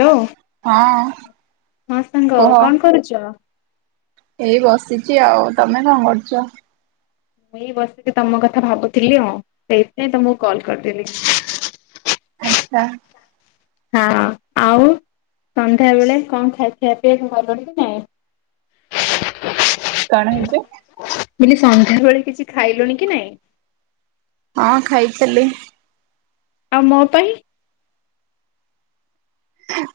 Hello ହଁ ସାଙ୍ଗ କୁହ କଣ କରୁଛ। ଏଇ ବସିଛି ଆଉ ତମେ କଣ କରୁଛ। ମୁଁ ହଇଁ ବସିକି ତମ କଥା ଭାବୁଥିଲି ହଁ ସେଇଥିାଇଁ ତମକୁ କଲ୍ କରିଦେିଲି। [unintelligible] ହଁ ଆଉ ସନ୍ଧ୍ୟା ବେଳେ କଣ ଖିଆ ପିଆ ପା ହବକି କି ନାଇଁ? କଣ ହେଇଛି? ମାନେ ସନ୍ଧ୍ୟାବେେଳେ କିଛି ଖାଇଲୁଣି କି ନାଇଁ? ହଁ ଖାଇଥିଲି। ଆ ମୋ ପାଇଁ?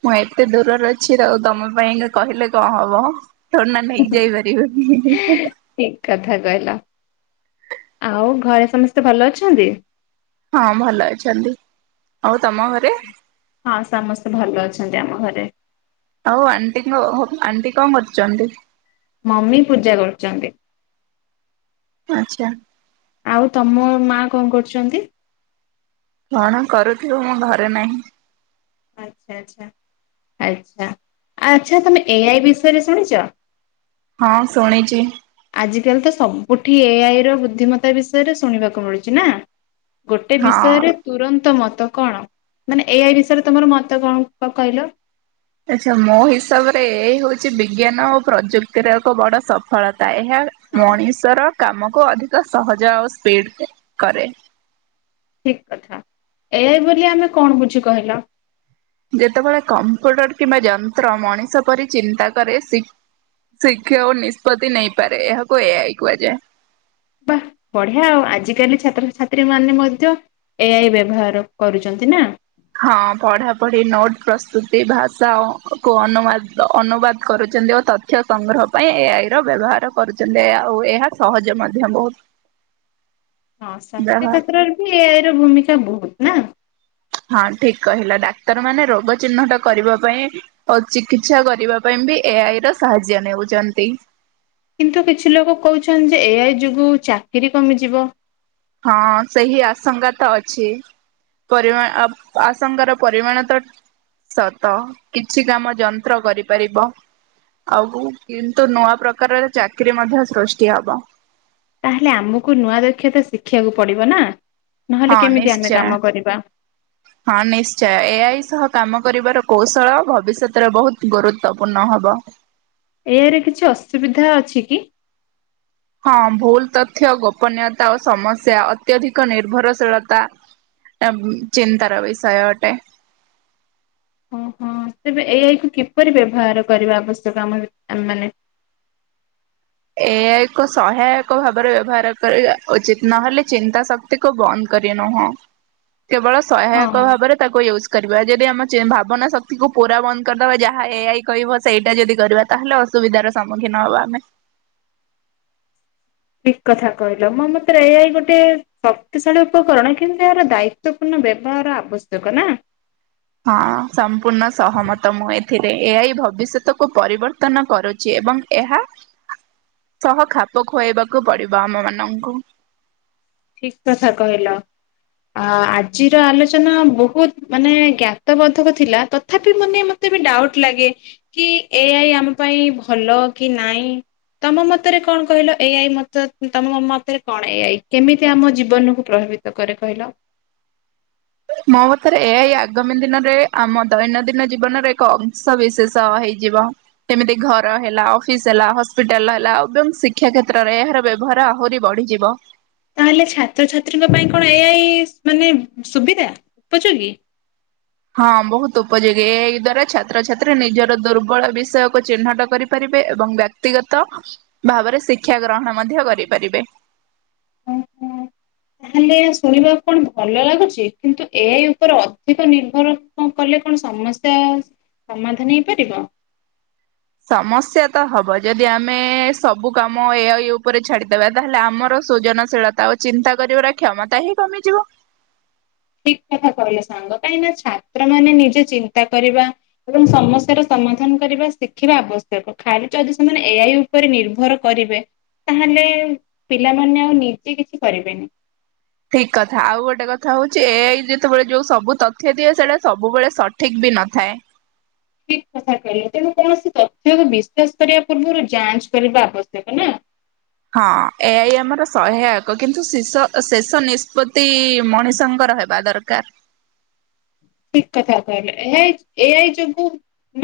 ମୁଁ ଏତେ ଦୂରରେ ଅଛି ଆଉ ତମ ପାଇଁ କହିଲେ କଣ ହବ? ଥୋଡ଼ିନା ନେଇକି ଯାଇିବାରିବ। ଠିକ କଥା କହିଲ। ଆଉ ଘରେ ସମସ୍ତେ ଭଲ ଅଛନ୍ତି? ହଁ ଭଲ ଅଛନ୍ତି ଆଉ ତମ ଘରେ? ହଁ ସମସ୍ତେ ଭଲ ଅଛନ୍ତି ଆମ ଘରେ। ଆଉ ଆଣ୍ଟି ଙ୍କ ଆଣ୍ଟି କଣ କରୁଚନ୍ତି? ମମି ପୂଜା କରୁଚନ୍ତି। ଆଛା। ଆଉ ତମ ମା କଣ କରୁଚନ୍ତି? କଣ କରୁଥିବ ମୁଁ ଘରେ ନାହିଁ। ଆଚ୍ଛା ଆଚ୍ଛା ଆଚ୍ଛା ଆଚ୍ଛା ତମେ ଏଆଇ ବିଷୟରେ ଶୁଣିଚ? ହଁ ଶୁଣିଚି। ଆଜି କାଲି ତ ସବୁଠି ଏଆଇ ର ବୁଦ୍ଧିମତା ବିଷୟରେ ଶୁଣିବାକୁ ମିଳୁଚି ନା। ଗୋଟେ ହଁ ବିଷୟରେ ତୁରନ୍ତ ମତ କଣ ମାନେ ଏଆଇ ବିଷୟରେ ତମର ମତ କଣ କହିଲ? ଆଚ୍ଛା ମୋ ହିସାବରେ ଏଆଇ ହଉଛି ବିଜ୍ଞାନ ଓ ପ୍ରଯୁକ୍ତିର ଏକ ବଡ ସଫଳ। ତା ଏହା ହଁ ମଣିଷର କାମ କୁ ଅଧିକ ସହଜ ଆଉ ସ୍ପିଡ କରେ। ଠିକ କଥା ଏଆଇ ବୋଲି ଆମେ କଣ ବୁଝୁ କହିଲ? ଯେତେବେଳେ କମ୍ପ୍ୟୁଟର କିମ୍ବା ଯନ୍ତ୍ର ମଣିଷ ପରି ଚିନ୍ତା କରେ ଶି-ଶିକ୍ଷା ଓ ନିଷ୍ପତ୍ତି ନେଇପାରେ ଏହାକୁ ଏ ଆଇ କୁହାଯାଏ। ବା ବଢିଆ ଆଉ ଆଜିକାଲି ଛାତ୍ରଛାତ୍ରୀ ମାନେ ମଧ୍ୟ ଏ ଆଇ ବ୍ୟବହାର କରୁଚନ୍ତି ନା। ଏଇ ଭାଷା ଅ କୁ ଅନୁବାଦ ଅନୁବାଦ କରୁଚନ୍ତି ଓ ତଥ୍ୟ ସଂଗ୍ରହ ପାଇଁ ଏ ଆଇ ର ବ୍ୟବହାର କରୁଚନ୍ତି ଆଉ ଏହା ସହଜ ମଧ୍ୟ ବହୁତ। ହଁ ସ୍ୱାସ୍ଥ୍ୟ ଯାହା କ୍ଷେତ୍ରରେ ବି ଏ ଆଇ ର ଭୂମିକା ବହୁତ। ନା। ହଁ ଠିକ କହିଲ ଡାକ୍ତର ମାନେ ରୋଗ ଚିହ୍ନଟ କରିବା ପାଇଁ ଆଉ ଚିକିତ୍ସା କରିବା ପାଇଁ ବି ଏ ଆଇ ର ସାହାଯ୍ୟ ନେଉଚନ୍ତି। କିନ୍ତୁ କିଛି ଲୋକ କହୁଛନ୍ତି ଯେ ଏ ଆଇ ଯୋଗୁ ଚାକିରି କମିଯିବ? ହଁ ସେହି ଆଶଙ୍କା ତ ଅଛି ପରିମା ଆଶଙ୍କାର ପରିମାଣ ତ ସତ କିଛି କାମ ଯନ୍ତ୍ର କରିପାରିବ ଆଉ କିନ୍ତୁ ନୂଆ ପ୍ରକାରର ଚାକିରି ମଧ୍ୟ ସୃଷ୍ଟି ହବ। ତାହେଲେ ଆମକୁ ନୂଆ ଦକ୍ଷତା ଶିଖିବାକୁ ପଡିବ ନା। ନହେଲେ ହଁ କେମିତି ଆମେ ନିଶ୍ଚୟ କାମ କରିବା? ହଁ ନିଶ୍ଚୟ ଏ ଆଇ ସହ କାମ କରିବାର କୌଶଳ ଭବିଷ୍ୟତରେ ବହୁତ ଗୁରୁତ୍ୱପୂର୍ଣ୍ଣ ହବ। ଏ ଆଇରେ କିଛି ଅସୁବିଧା ଅଛି କି? ହଁ ଭୁଲ ତଥ୍ୟ ଗୋପନୀୟତା ଓ ସମସ୍ୟା ଅତ୍ୟଧିକ ନିର୍ଭରଶୀଳତା ଚିନ୍ତାର ବିଷୟ ଅଟେ। ଏଇ ଆଇ କୁ କିପରି ବ୍ୟବହାର କରିବା ଆବଶ୍ୟକ ଆ-ଆମ ମାନେ? ଏହା ଏକ ସହାୟକ ଭାବରେ ବ୍ୟବହାର କରିବା ଉଚିତ ନହେଲେ ଚିନ୍ତା ଶକ୍ତି କୁ ବନ୍ଦ କରି ନୁହଁ। କେବଳ ହଁ। ସହାୟକ ଭାବରେ ତାକୁ ୟୁଜ୍ କରିବା ଯଦି ଆମ ଚି ଭାବନା ଶକ୍ତିକୁ ପୁରା ବନ୍ଦ କରିଦବା ଯାହା ଏ ଆଇ କହିବ ସେଇଟା ଯଦି କରିବା ତାହେଲେ ଅସୁବିଧାର ସମ୍ମୁଖୀନ ହବା ଆମେ। ଠିକ କଥା କହିଲ ମୋ ମତରେ ଏଇ ଗୋଟେ ଶକ୍ତିଶାଳୀ ଉପକରଣ କିନ୍ତୁ ଏହାର ଦାୟିତ୍ୱପୂର୍ଣ୍ଣ ବ୍ୟବହାର ଆବଶ୍ୟକ ନା। ହଁ ସମ୍ପୂର୍ଣ୍ଣ ସହମତ ମୁ ଏ ଏଥିରେ ଏ ଭବିଷ୍ୟତକୁ ପରିବର୍ତ୍ତନ କରୁଛି ଏବଂ ଏହା ସହ ଖାପ ଖୁଆଇବାକୁ ପଡିବ ଆମ ମାନଙ୍କୁ ଠିକ କଥା କହିଲ ଆ ଆଜିର ଆଲୋଚନା ବହୁତ ମାନେ ଜ୍ଞାତ ବୋଦ୍ଧକ ଥିଲା ତଥାପି ମାନେ ମତେ ବି ଡାଉଟ ଲାଗେ କି ଏ ଆଇ ଆମ ପାଇଁ ଭଲ କି ନହିଁ ତମ ମତରେ କଣ କହିଲ ଏ ଆଇ ମତ ତମ ମ ମତରେ କଣ ଏ ଆଇ? କେମିତି ଆମ ଜୀବନକୁ ପ୍ରଭାବିତ କରେ କହିଲ? ମୋ ମତରେ ଏଆଇ ଆଗାମୀ ଦିନରେ ଆମ ଦୈନନ୍ଦିନ ଜୀବନର ଏକ ଅଂଶ ବିିଶେଷ ହେଇଯିବ ଯେମିତି ଘର ହେଲା ଅଫିସ ହେଲା ହସ୍ପିଟାଲ ହେଲା ଏବଂ ଶିକ୍ଷା କ୍ଷେତ୍ରରେ ଏହାର ବ୍ୟବହାର ଆହୁରି ବଢିଯିବ। ତାହେଲେ ଛାତ୍ରଛାତ୍ରୀଙ୍କ ପାଇଁ କଣ ଏଆଇ ମାନେ ସୁବିଧା ଉପଯୋଗୀ? ହଁ ବହୁତ ଉପଯୋଗୀ ଏଆଇ ଦ୍ଵାରା ଛାତ୍ରଛାତ୍ରୀ ନିଜର ଦୁର୍ବଳ ବିଷୟକୁ ଚିହ୍ନଟ କରିପାରିବେ ଏବଂ ବ୍ୟକ୍ତିଗତ ଭାବରେ ଶିକ୍ଷା ଗ୍ରହଣ ମଧ୍ୟ କରିପାରିବେ। ଓ ହୋ ତାହେଲେ ଶୁଣିବାକୁ କଣ ଭଲ ଲାଗୁଛି କିନ୍ତୁ ଏଆଇ ଉପରେ ଅଧିକ ନିର୍ଭର କଲେ କଣ ସମସ୍ୟା ସମାଧାନ ହେଇପାରିବ? ସମସ୍ୟା ତ ହବ ଯଦି ଆମେ ସବୁ କାମ ଏଆଇ ଉପରେ ଛାଡିଦବା ତାହେଲେ ଆମର ସୃଜନଶୀଳତା ଓ ଚିନ୍ତା କରିବାର କ୍ଷମତା ହିଁ କମିଯିବ। ଠିକ କଥା କହିଲେ ସାଙ୍ଗ କାହିଁକି ନା ଛାତ୍ର ମାନେ ନିଜେ ଚିନ୍ତା କରିବା ଏବଂ ସମସ୍ୟାର ସମାଧାନ କରିବା ଶିଖିବା ଆବଶ୍ୟକ ଖାଲି ଯଦି ସେମାନେ ଏଆଇ ଉପରେ ନିର୍ଭର କରିବେ ତାହେଲେ ପିଲାମାନେ ଆଉ ନିଜେ କିଛି କରିବେନି। ଠିକ କଥା ଆଉ ଗୋଟେ କଥା ହଉଛି ଏଆଇ ଯେତେବେଳେ ଯୋଉ ସବୁ ତଥ୍ୟ ଦିଏ ସେଇଟା ସବୁବେଳେ ସଠିକ ବି ନଥାଏ। ଠିକ କଥା କହିଲେ ତେଣୁ କୌଣସି ତଥ୍ୟକୁ ବିଶ୍ୱାସ କରିବା ପୂର୍ବରୁ ଯାଞ୍ଚ କରିବା ଆବଶ୍ୟକ ନା ହଁ ଏଆଇ ଆମର ସହାୟକ କିନ୍ତୁ ଶିଷ ଶେଷ ନିଷ୍ପତ୍ତି ମଣିଷଙ୍କର ହେବା ଦରକାର। ଠିକ୍ କଥା କହିଲେ ଏଇ ଏ ଆଇ ଯୋଗୁ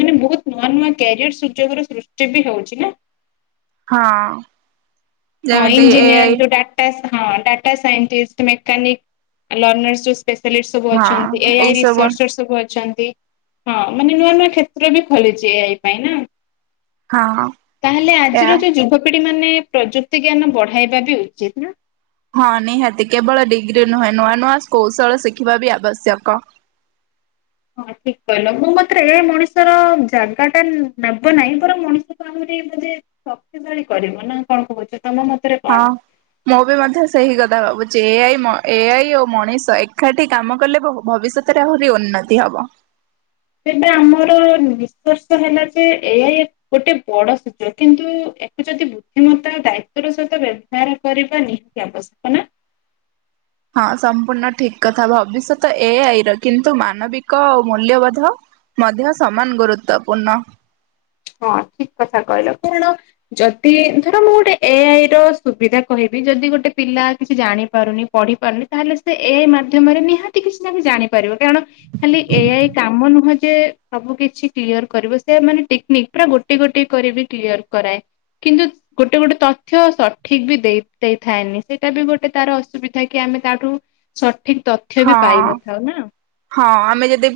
ମାନେ ବହୁତ ନୂଆ ନୂଆ କ୍ୟାରିୟର ସୁଯୋଗର ସୃଷ୍ଟି ବି ହଉଛି ନା ହଁ! ହଁ ଯେମିତି ଏ ଇଞ୍ଜିନିୟର ଆଇ ଯୋଉ ଡାଟା ହଁ data scientist mechanic learner specialist ସବୁ ହଁ ଅଛନ୍ତି, ଏଆଇ ଏଇ ସବୁ ରିସର୍ଚର ସବୁ ଅଛନ୍ତି। ହଁ ମାନେ ନୂଆ ନୂଆ କ୍ଷେତ୍ର ବି ଖୋଲିଛି ଏଇ ପାଇଁ ନା। ହଁ ତାହେଲେ ଏ ଆଜିର ଯୋଉ ଯୁବପିଢି େ ପ୍ରଯୁକ୍ତି [unintelligible] ତି ଜ୍ଞାନ ବଢାଇବା ବି ଉଚିତ ନା। ହଁ ନିହାତି କେବଳ ଡିଗ୍ରୀ ନୁହେଁ ନୂଆ ନୂଆ କୌଶଳ ଶିଖିବା ବି ଆବଶ୍ୟକ। ହଁ ଠିକ କହିଲ ମୁଁ ମତେ ଏ ମଣିଷର ଜାଗା ଟା ନେବ ନାହିଁ ବର ମଣିଷକୁ ଆମରି ବୋେ ଶକ୍ତିଶାଳୀ କରିବ ନା କଣ କହୁଛ ତମ ମତରେ କଣ? ହଁ ମୁଁ ବି ମଧ୍ୟ ସେଇ କଥା ଭାବୁଛି। ଏଆଇ ମ ଏଆଇ ଓ ମଣିଷ ଏକାଠି କାମ କଲେ ଭବିଷ୍ୟତରେ ଆହୁରି ଉନ୍ନତି ହବ। ତେବେ ଆମର ନିଷ୍କର୍ଷ ହେଲା ଯେ ଏହା ଗୋଟେ ବଡ ସୁଯୋଗ କିନ୍ତୁ ଏହାକୁ ଯଦି ବୁଦ୍ଧିମତା ଦାୟିତଵ ର ସହିତ ବ୍ୟବହାର କରିବା ନିହାତି ଆବଶ୍ୟକ ନା। ହଁ ସମ୍ପୂର୍ଣ୍ଣ ଠିକ କଥା ଭବିଷ୍ୟତ ଏଆଇ ର କିନ୍ତୁ ମାନବିକ ଆ ମୂଲ୍ୟବୋଧ ମଧ୍ୟ ସମାନ ଗୁରୁତ୍ୱପୂର୍ଣ୍ଣ। ହଁ ଠିକ କଥା କହିଲ କାରଣ ଯଦି ଧର ମୁଁ ଗୋଟେ ଏ ଆଇ ର ସୁବିଧା କହିବି ଯଦି ଗୋଟେ ପିଲା କିଛି ଜାଣିପାରୁନି ପଢି ପାରୁନି ତାହେଲେ ସେ ଏ ଆଇ ମାଧ୍ୟମରେ ନିହାତି କିଛି ନା କି ଜାଣିପାରିବ କାରଣ ଖାଲି ଏଆଇ କାମ ନୁହଁ ଯେ ସବୁ କିଛି କ୍ଲିୟର କରିବ ସେ ମାନେ ଟିକ ପୁରା ଗୋଟେ ଗୋଟେ କରିିବ କ୍ଲିୟର କରାଏ କିନ୍ତୁ ଗୋଟେ ଗୋଟେ ତଥ୍ୟ ସଠିକ ବି ଦେଇ ଦେଇଥାଏନି ସେଇଟା ବି ଗୋଟେ ତାର ଅସୁବିଧା କି ଆମେ ତାଠୁ ସା ଠିକ ତଥ୍ୟ ବି ହଁ। ପାଇନଥାଉ ନା। ହଁ ଆମେ ଯଦି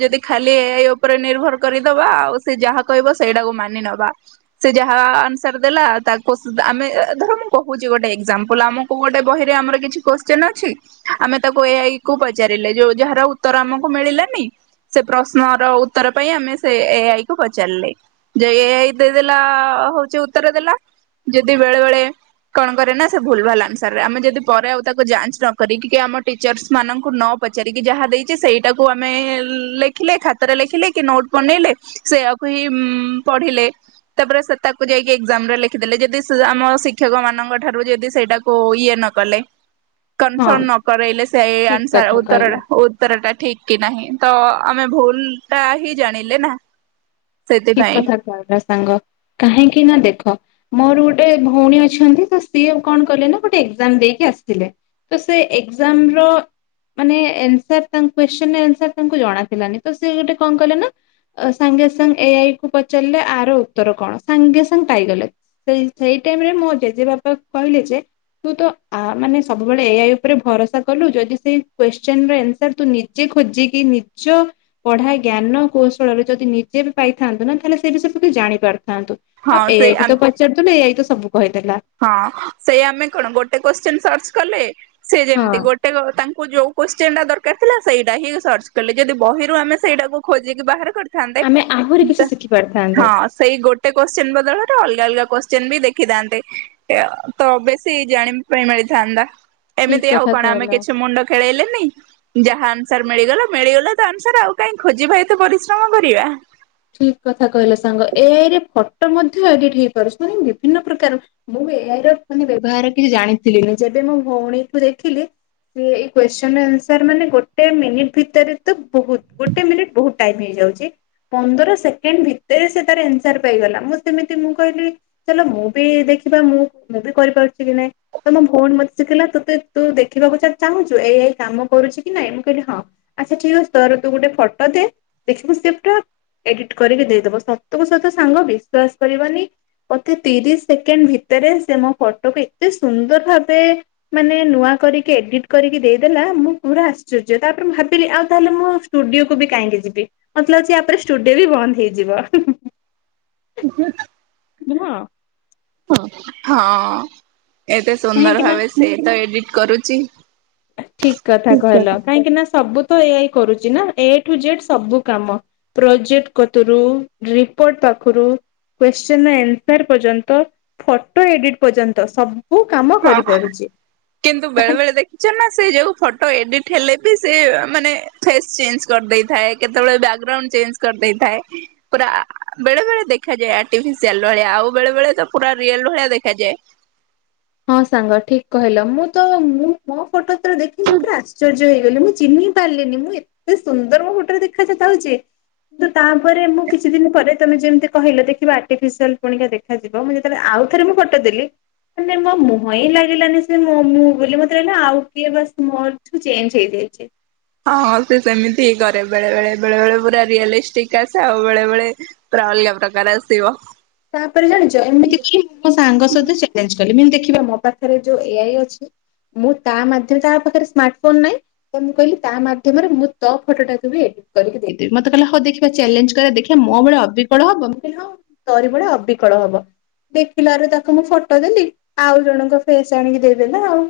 ଯଦି ଖାଲି ଏଆଇ ଉପରେ ନିର୍ଭର କରିଦବା ଆଉ ସେ ଯାହା କହିବ ସେଇଟାକୁ ମାନି ନବା ସେ ଯାହା ଆନ୍ସର ଦେଲା ତାକୁ ଆମେ ଧର ମୁଁ କହୁଛି ଗୋଟେ ଏକ୍ଜାମ୍ପଲ ଆମକୁ ଗୋଟେ ବହିରେ ଆମର କିଛି କୋଶ୍ଚନ ଅଛି ଆମେ ତାକୁ ଏଆଇ କୁ ପଚାରିଲେ ଯଉ ଯାହାର ଉତ୍ତର ଆମକୁ ମିଳିଲାନି ସେ ପ୍ରଶ୍ନର ଉତ୍ତର ପାଇଁ ଆମେ ସେ ଏ ଆଇ କୁ ପଚାରିଲେ ଯେ ଏ ଆଇ ଦେଇଦଲା ହଉଛି ଉତ୍ତର ଦେଲା ଯଦି ବେଳେ ବଳେ କଣ କରେ ନା ସେ ଭୁଲ ଭାଲ ଆନ୍ସର ଆମେ ଯଦି ପରେ ଆଉ ତାକୁ ଯାଞ୍ଚ ନକିକି ଆମ ଟିଚର୍ ମାନଙ୍କୁ ନ ପ ପଚାରିକି ଯାହା ଦେଇଛି ସେଇଟାକୁ ଆମେ ଲେଖିଲେ ଖାତାରେ ଲେଖିଲେ କି ନୋଟ ବନେଇଲେ ସେଆକୁ ହିଁ ପଢିଲେ ତାପରେ ସେ ତାକୁ ଯାଇକି ଏଜାମ ରେ ଲେଖିଦେଲେ ଯଦି ଆମ ଶିକ୍ଷକ ମାନଙ୍କ ଠାରୁ ଯଦି ସେଇଟାକୁ ଇଏ ନ କଲେ? ହଁ କନଫର୍ମ ନ କରରେ ଏଲେ ସେ ଠିକ ଆନ୍ସ କଥା ଉତ୍ତର କହିଲ। ଟା ଉତ୍ତର ଟା ଠିକ କି ନାହିଁ ତ ଆମେ ଭୁଲ ଟା ହିଁ ଜାଣିଲେ ନା। ଠିକ ସେଥିପାଇଁ କଥା କହିଲ ସାଙ୍ଗ କାହିଁକି ନା ଦେଖ ମୋର ଗୋଟେ ଭଉଣୀ ଅଛନ୍ତି ତ ସିଏ କଣ କଲେ ନା ଗୋଟେ ଏକ୍ଜାମ ଦେଇକି ଆସିଥିଲେ ତ ସେ ଏକ୍ଜାମ ର ମାନେ ଆନ୍ସର ତା କଶ୍ଚନ ଆନ୍ସର ତାଙ୍କୁ ଜଣାଥିଲାନି ତ ସି ଗୋଟେ କଣ କଲେ ନା ସାଙ୍ଗେ ସାଙ୍ଗେ ଏଆଇ କୁ ପଚାରିଲେ ଆର ଉତ୍ତର କଣ ସାଙ୍ଗେ ସାଙ୍ଗେ ପାଇଗଲେ ସେ ସେଇ ଟାଇମ ରେ ମୋ ଜେଜେବାପା କହିଲେ ଯେ ତୁ ତ ମାନେ ସବୁବେଳେ ଏଆଇ ଉପରେ ଭରସା କଲୁ ଯଦି ସେଇ କୋଶ୍ଚନର ଆନ୍ସର ତୁ ନିଜେ ଖୋଜିକି ନିଜ ପଢ଼ା ଜ୍ଞାନ କୌଶଳରେ ଯଦି ନିଜେ ପାଇଥାନ୍ତୁ ନା ତାହେଲେ ସେ ବିଷୟରେ ତ କି ଜାଣିପାରିବୁ ଥାନ୍ତୁ ଆଉ ହଁ ଏଆଇକ ସେ ତ ପଚାରୁଥିଲୁ ଏଆଇ ତ ସବୁ କହିଦେଲା ହଁ ସେଇ ଆମେ କଣ ଗୋଟେ କୋଶ୍ଚନ ସରଚ କଲେ ସେ ହଁ ଯେମିତି ଗୋଟେ ତାଙ୍କୁ ଯୋଉ କୋଶ୍ଚନ ଟା ଦରକାର ଥିଲା ସେଇଟା ହିଁ ସର୍ଚ୍ଚ କଲେ ଯଦି ବହିରୁ ଆମେ ସେଇଟାକୁ ଖୋଜିକି ବାହାର କରିଥି ଆମେ ଆହୁରି ନ୍ତେ, କିଛି ଶିଖି ପାରିଥାନ୍ତେ। ହଁ ସେଇ ଗୋଟେ କୋଶ୍ଚନ ବଦଳରେ ଅଲଗା ଅଲଗା କୋ ଚୀନ୍ ବି ଦେଖିଥାନ୍ତେ। ତବେସି ଜାଣିବା ପାଇଁ ମିଳିଥାନ୍ତା। ଏମିତି ଠିକ ଆଉ କଥା କଣ ଆମେ କହିଲ। କିଛି ମୁଣ୍ଡ ଖେଳେଇଲେନି ଯାହା ସାର୍ ମିଳିଗଲ ମିଳିଗଲା ତା ଅନୁସାର୍ ଆଉ କାଇହିଁ ଖୋଜିବା ଏତୁ ପରିଶ୍ରମ କରିବା। ଫଟ ମଧ୍ୟ ଏଡିଟ ହେଇପାରୁଛି ମାନ ବିଭିନ୍ନ ପ୍ରକାର ମୁଁ ଏ ମାନେ ବ୍ୟବହାର କିଛି ଜାଣିଥିଲି ଯେବେ ମୋ ଭଉଣୀକୁୁ ଦେଖିଲି ସେ ଏଇ କୋଶ୍ଚନ ଆସର ମାନେ ଗୋଟେ ମିନିଟ ଭିତରେ ତ ବହୁତ ଗୋଟେ ମିନିଟ ବହୁତ ଟାଇମ ହେଇଯାଉଛି ପନ୍ଦର ସେକେଣ୍ଡ ଭିତରେ ସେ ତାର ଏନ୍ସର ପାଇଗଲା, ମୁଁ ସେମିତି ମୁଁ କହିଲି ଚାଲ ମୁଁ ବି ଦେଖିବା ମୁଁ ମୁଁ ବି କରିପାରୁଛି କି ନାଇଁ ତ ମୋ ଭଉଣୀ ମତେ ଶିଖିଲା ତତେ ତୁ ଦେଖିବାକୁ ଚାହୁଁଛୁ ଏଇ ଏଆଇ କାମ କରୁଛି କି ନାଇଁ, ମୁଁ କହିଲି ହଁ ଆଚ୍ଛା ଠିକ୍ ଅଛି ତୋର ତୁ ଗୋଟେ ଫଟୋ ଦେ, ଦେଖିବୁ ସେ ପୁରା ଏଡିଟ କରିକି ଦେଇଦବ ସତକୁ ସତ ସାଙ୍ଗ ବିଶ୍ବାସ କରିବନି ମୋତେ ତିରିଶ ସେକେଣ୍ଡ ଭିତରେ ସେ ମୋ ଫଟୋକୁ ଏତେ ସୁନ୍ଦର ଭାବେ ମାନେ ନୂଆ କରିକି ଏଡିଟ କରିକି ଦେଇଦେଲା ମୁଁ ପୁରା ଆଶ୍ଚର୍ଯ୍ୟ, ତାପରେ ମୁଁ ଭାବିଲି ଆଉ ତାହେଲେ ମୁ ଷ୍ଟୁଡିଓକୁ ବି କାହିଁକି ଯିବି ମତେ ଲାଗୁଛି ଚୁଡିଓ ବି ବନ୍ଦ ହେଇଯିବ। [inaudible] ନୁହ। ହ ହଁ। ଏତେ କାହିଁକି ସୁନ୍ଦର ଭାବେ ସିଏ ତ ଏଡ଼ିଟ କରୁଚି। ଠିକ୍ କଥା କହିଲ, କାହିଁକି ନା ସବୁ ତ ଏଆଇ କରୁଛି ନା, ଏ ଟୁ ଜେଡ୍ ସବୁ କାମ ପ୍ରୋଜେକ୍ଟ କୁତୁରୁ ରିପୋର୍ଟ ପାଖରୁ କ୍ୟୁଶ୍ଚିନ ର ଆନ୍ସର ପର୍ଯ୍ୟନ୍ତ, ଫଟୋ ଏଡିଟ୍ ପର୍ଯ୍ୟନ୍ତ, ସବୁ। କାମ ହଁ କରିପାରୁଛି। କିନ୍ତୁ ତାହା ବେଳେ ବେଳେ ଦେଖିଛ ନା ସେ ଯଉ ଫଟୋ ଏଡିଟ ହେଲେ ବି ସେ ମାନେ ଫେସ୍ ଚେଞ୍ଜ କରିଦେଇଥାଏ, କେତେବେଳେ ବ୍ୟାକଗ୍ରାଉଣ୍ଡ ଚେଞ୍ଜ କରିଦେଇଥାଏ, ପୁରା ବେଳେ ବଳେ ଦେଖାଯାଏ ଆଟିିଫିସିଆଲ୍ ଭଳିଆ, ଆଉ ବେଳେ ବଳେ ପୁରା ରିଅଲ୍ ଭଳିଆ ଦେଖାଯାଏ। ହଁ ସାଙ୍ଗ ଠିକ କହିଲ ମୁଁ ତ ମୁଁ ମୋ ଫଟୋ ଦେଖି ମୁଁରେ ଆଶ୍ଚର୍ଯ୍ୟ ହେଇଗଲି ମୁଁ ଚିହ୍ନି ପାରିଲିନି ମୁଁ ଏତେ ସୁନ୍ଦର ମୋ ଫଟୋରେ ଦେଖଥାଉଛି, କିନ୍ତୁ ତାପରେ ମୁଁ କିଛି ଦିନ ପରେ ତମେ ଯେମିତି କହିଲ ଦେଖବା ଆର୍ଟିଫିସିଆଲ ପରିକା ଦେଖାଯିବ ମୁଁ ଯେତେବେ ଆଉ ଥରେ ମୁଁ ଫଟୋ ଦେଲି ମାନେ ମୋ ମୁହଁ ହିଁ ଲାଗିଲାନି ସେ ମୋ ମୁଁ ବୋଲି ମତେ ରହିଲା ଆଉ କିଏ ମୋ ଚେଞ୍ଜ ହେଇଯାଇଛି। ହଁ ହଁ ସେ ସେମିତି ହିଁ କରେ ବେଳେ, ବେଳେ ବେଳେ ବେଳେ ପୁରା ରିଅଲିଷ୍ଟିକ ଆସେ ଆଉ ବେଳେ ବେଳେ ପୁରା ଅଲଗା ପ୍ରକାର ଆସିବ। ତାପରେ ଜାଣିଛ ଏମିତି କି ମୁଁ ମୋ ସାଙ୍ଗ ସହିତ ଚ୍ୟାଲେଞ୍ଜ କଲି। ଦେଖିବା ମୋ ପାଖରେ ଯୋଉ ଏ ଆଇ ଅଛି ମୁଁ ତା ମାଧ୍ୟ ତା ପାଖରେ ସ୍ମାର୍ଟ ଫୋନ ନାହିଁ ତ ମୁଁ କହିଲି ତା ମାଧ୍ୟମରେ ମୁଁ ତ ଫଟୋଟାକୁୁ ବି ଏଡିଟ କରିକି ଦେଇଦେବି, ମତେ କହିଲା ହଁ ଦେଖିବା ଚ୍ୟାଲେଞ୍ଜ କରିବା ଦେଖିବା ମୋ ଭଳେ ଅବିକଳ ହବ, ମୁଁ କହିଲି ହଁ। ତରି ପରିକା ଅବିକଳ ହବ, ଦେଖିଲ ରୁ ତାକୁ ମୁଁ ଫଟୋ ଦେଲି ଆଉ ଜଣଙ୍କ ଫେସ୍ ଆଣିକି ଦେଇଦେଲା ଆଉ।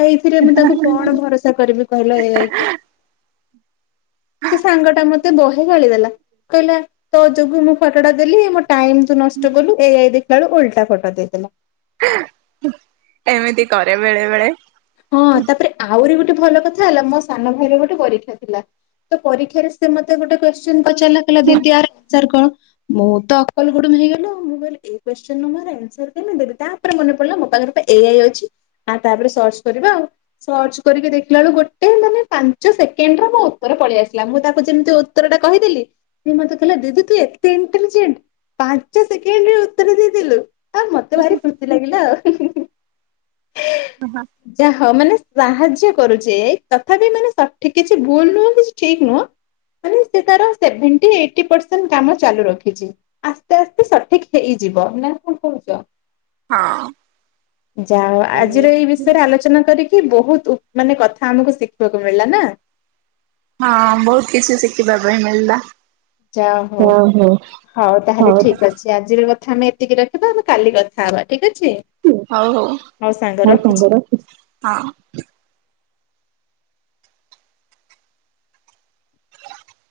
ଆଉ ଏଇଥିରେ ମୁଁ ତାଙ୍କୁ କଣ ଭରସା କରିବି କହିଲ ଏ ଆଇ କୁ। ସେ ସାଙ୍ଗ ଟା ମତେ ବହେ ଗାଳିଦେଲା। କହିଲା ତୋ ଯୋଗୁ ମୁଁ ଫଟଟା ଦେଲି ମୋ ଟାଇମ ତୁ ନଷ୍ଟ କଲୁ ଏଆଇ ଦେଖିଲା ବେଳଳୁ ଓଲଟା ଫଟୋ ଦେଇଦେଲା। ଏମିତି କରେ ବେଳେ ବେଳେ। ହଁ ତାପରେ ଆଉ ଗୋଟେ ଭଲ କଥା ହେଲା ମୋ ସାନ ଭାଇର ଗୋଟେ ପରୀକ୍ଷା ଥିଲା, ତ ପରୀକ୍ଷାରେ ସେ ମତେ ଗୋଟେ କ୍ୱେଶ୍ଚି ପଚାରିଲଲା ଦିିତି ଆ ହଜାର କଣ? ମୁଁ ତ ଅକଲ ଗୁଡୁମ ହେଇଗଲି ଆଉ, ମୁଁ କହିଲି ଏ କ୍ୱେଶ୍ଚିଁନ୍ ନମ୍ବର୍ ମୁଁ ଅନ୍ସ୍ଵର କେମତୀ, ଦେବି ତାପରେ ମନେ ପଡିଲା ମୋ ପାଖରେ ଏ ଆଇ ଅଛି ଆଉ ତାପରେ ସଚ୍ଚ। ଆ ସର୍ଚ୍ଚ କରିକି ଦେଖିଲା ବେଳକୁ ଗୋଟେ ମାନେ ପାଞ୍ଚ ସେକେଣ୍ଡ ମୋ ଉତ୍ତର ପଳେଇ ଆସିଲା, ମୁଁ ତାକୁ ଯେମିତି ଉତ୍ତର ଟା କହିଦେଲି ସେ ମତେ କହିଲା ଦିଦି ତୁ ଏତେ ଇଣ୍ଟେଲିଜେଣ୍ଟ ପାଞ୍ଚ ସେକେଣ୍ଡ ଉତ୍ତର ଦେଇଦେଲୁ ଆଉ ମତେ ଭାରି ଖୁସି ଲାଗିଲା ଆଉ। ହ ହଁ। ହଁ ମାନେ ସାହାଯ୍ୟ କରୁଛେ ତଥାପି ମାନେ ସଠିକ କିଛି ଭୁଲ ନୁହଁ କିଛି ଠିକ ନୁହଁ ମାନେ ସେ ତାର ସେଭେଣ୍ଟି ଏଇଟି ପରସେଣ୍ଟ କାମ ଚାଲୁ ରଖିଛି ଆସ୍ତେ ଆସ୍ତେ ସଠିକ୍ ହେଇଯିବ, ନା କଣ କହୁଛ। ହଁ। ଯା ଆଜିର ହଁ ଏଇ ବିଷୟରେ ଆଲୋଚନା କରିକି ବହୁତ ମାନେ କଥା ଆମକୁ ଶିଖିବାକୁ ମିଳିଲା ନା। ହଁ ବହୁତ କିଛି ଶିଖିବା ପାଇଁ ମିଳିଲା। ଯା ହଉ, ଓହୋ ହଉ ତାହେଲେ ଠିକ ଅଛି ଆଜିର। ଆମେ ଏତିକି ରଖିବା ଆମେ କାଲି କଥା ହେବା ଠିକ୍ ଅଛି ହଉ ହଉ ସାଙ୍ଗ ରଖୁଚି। ହଉ ସାଙ୍ଗ ରଖୁଚି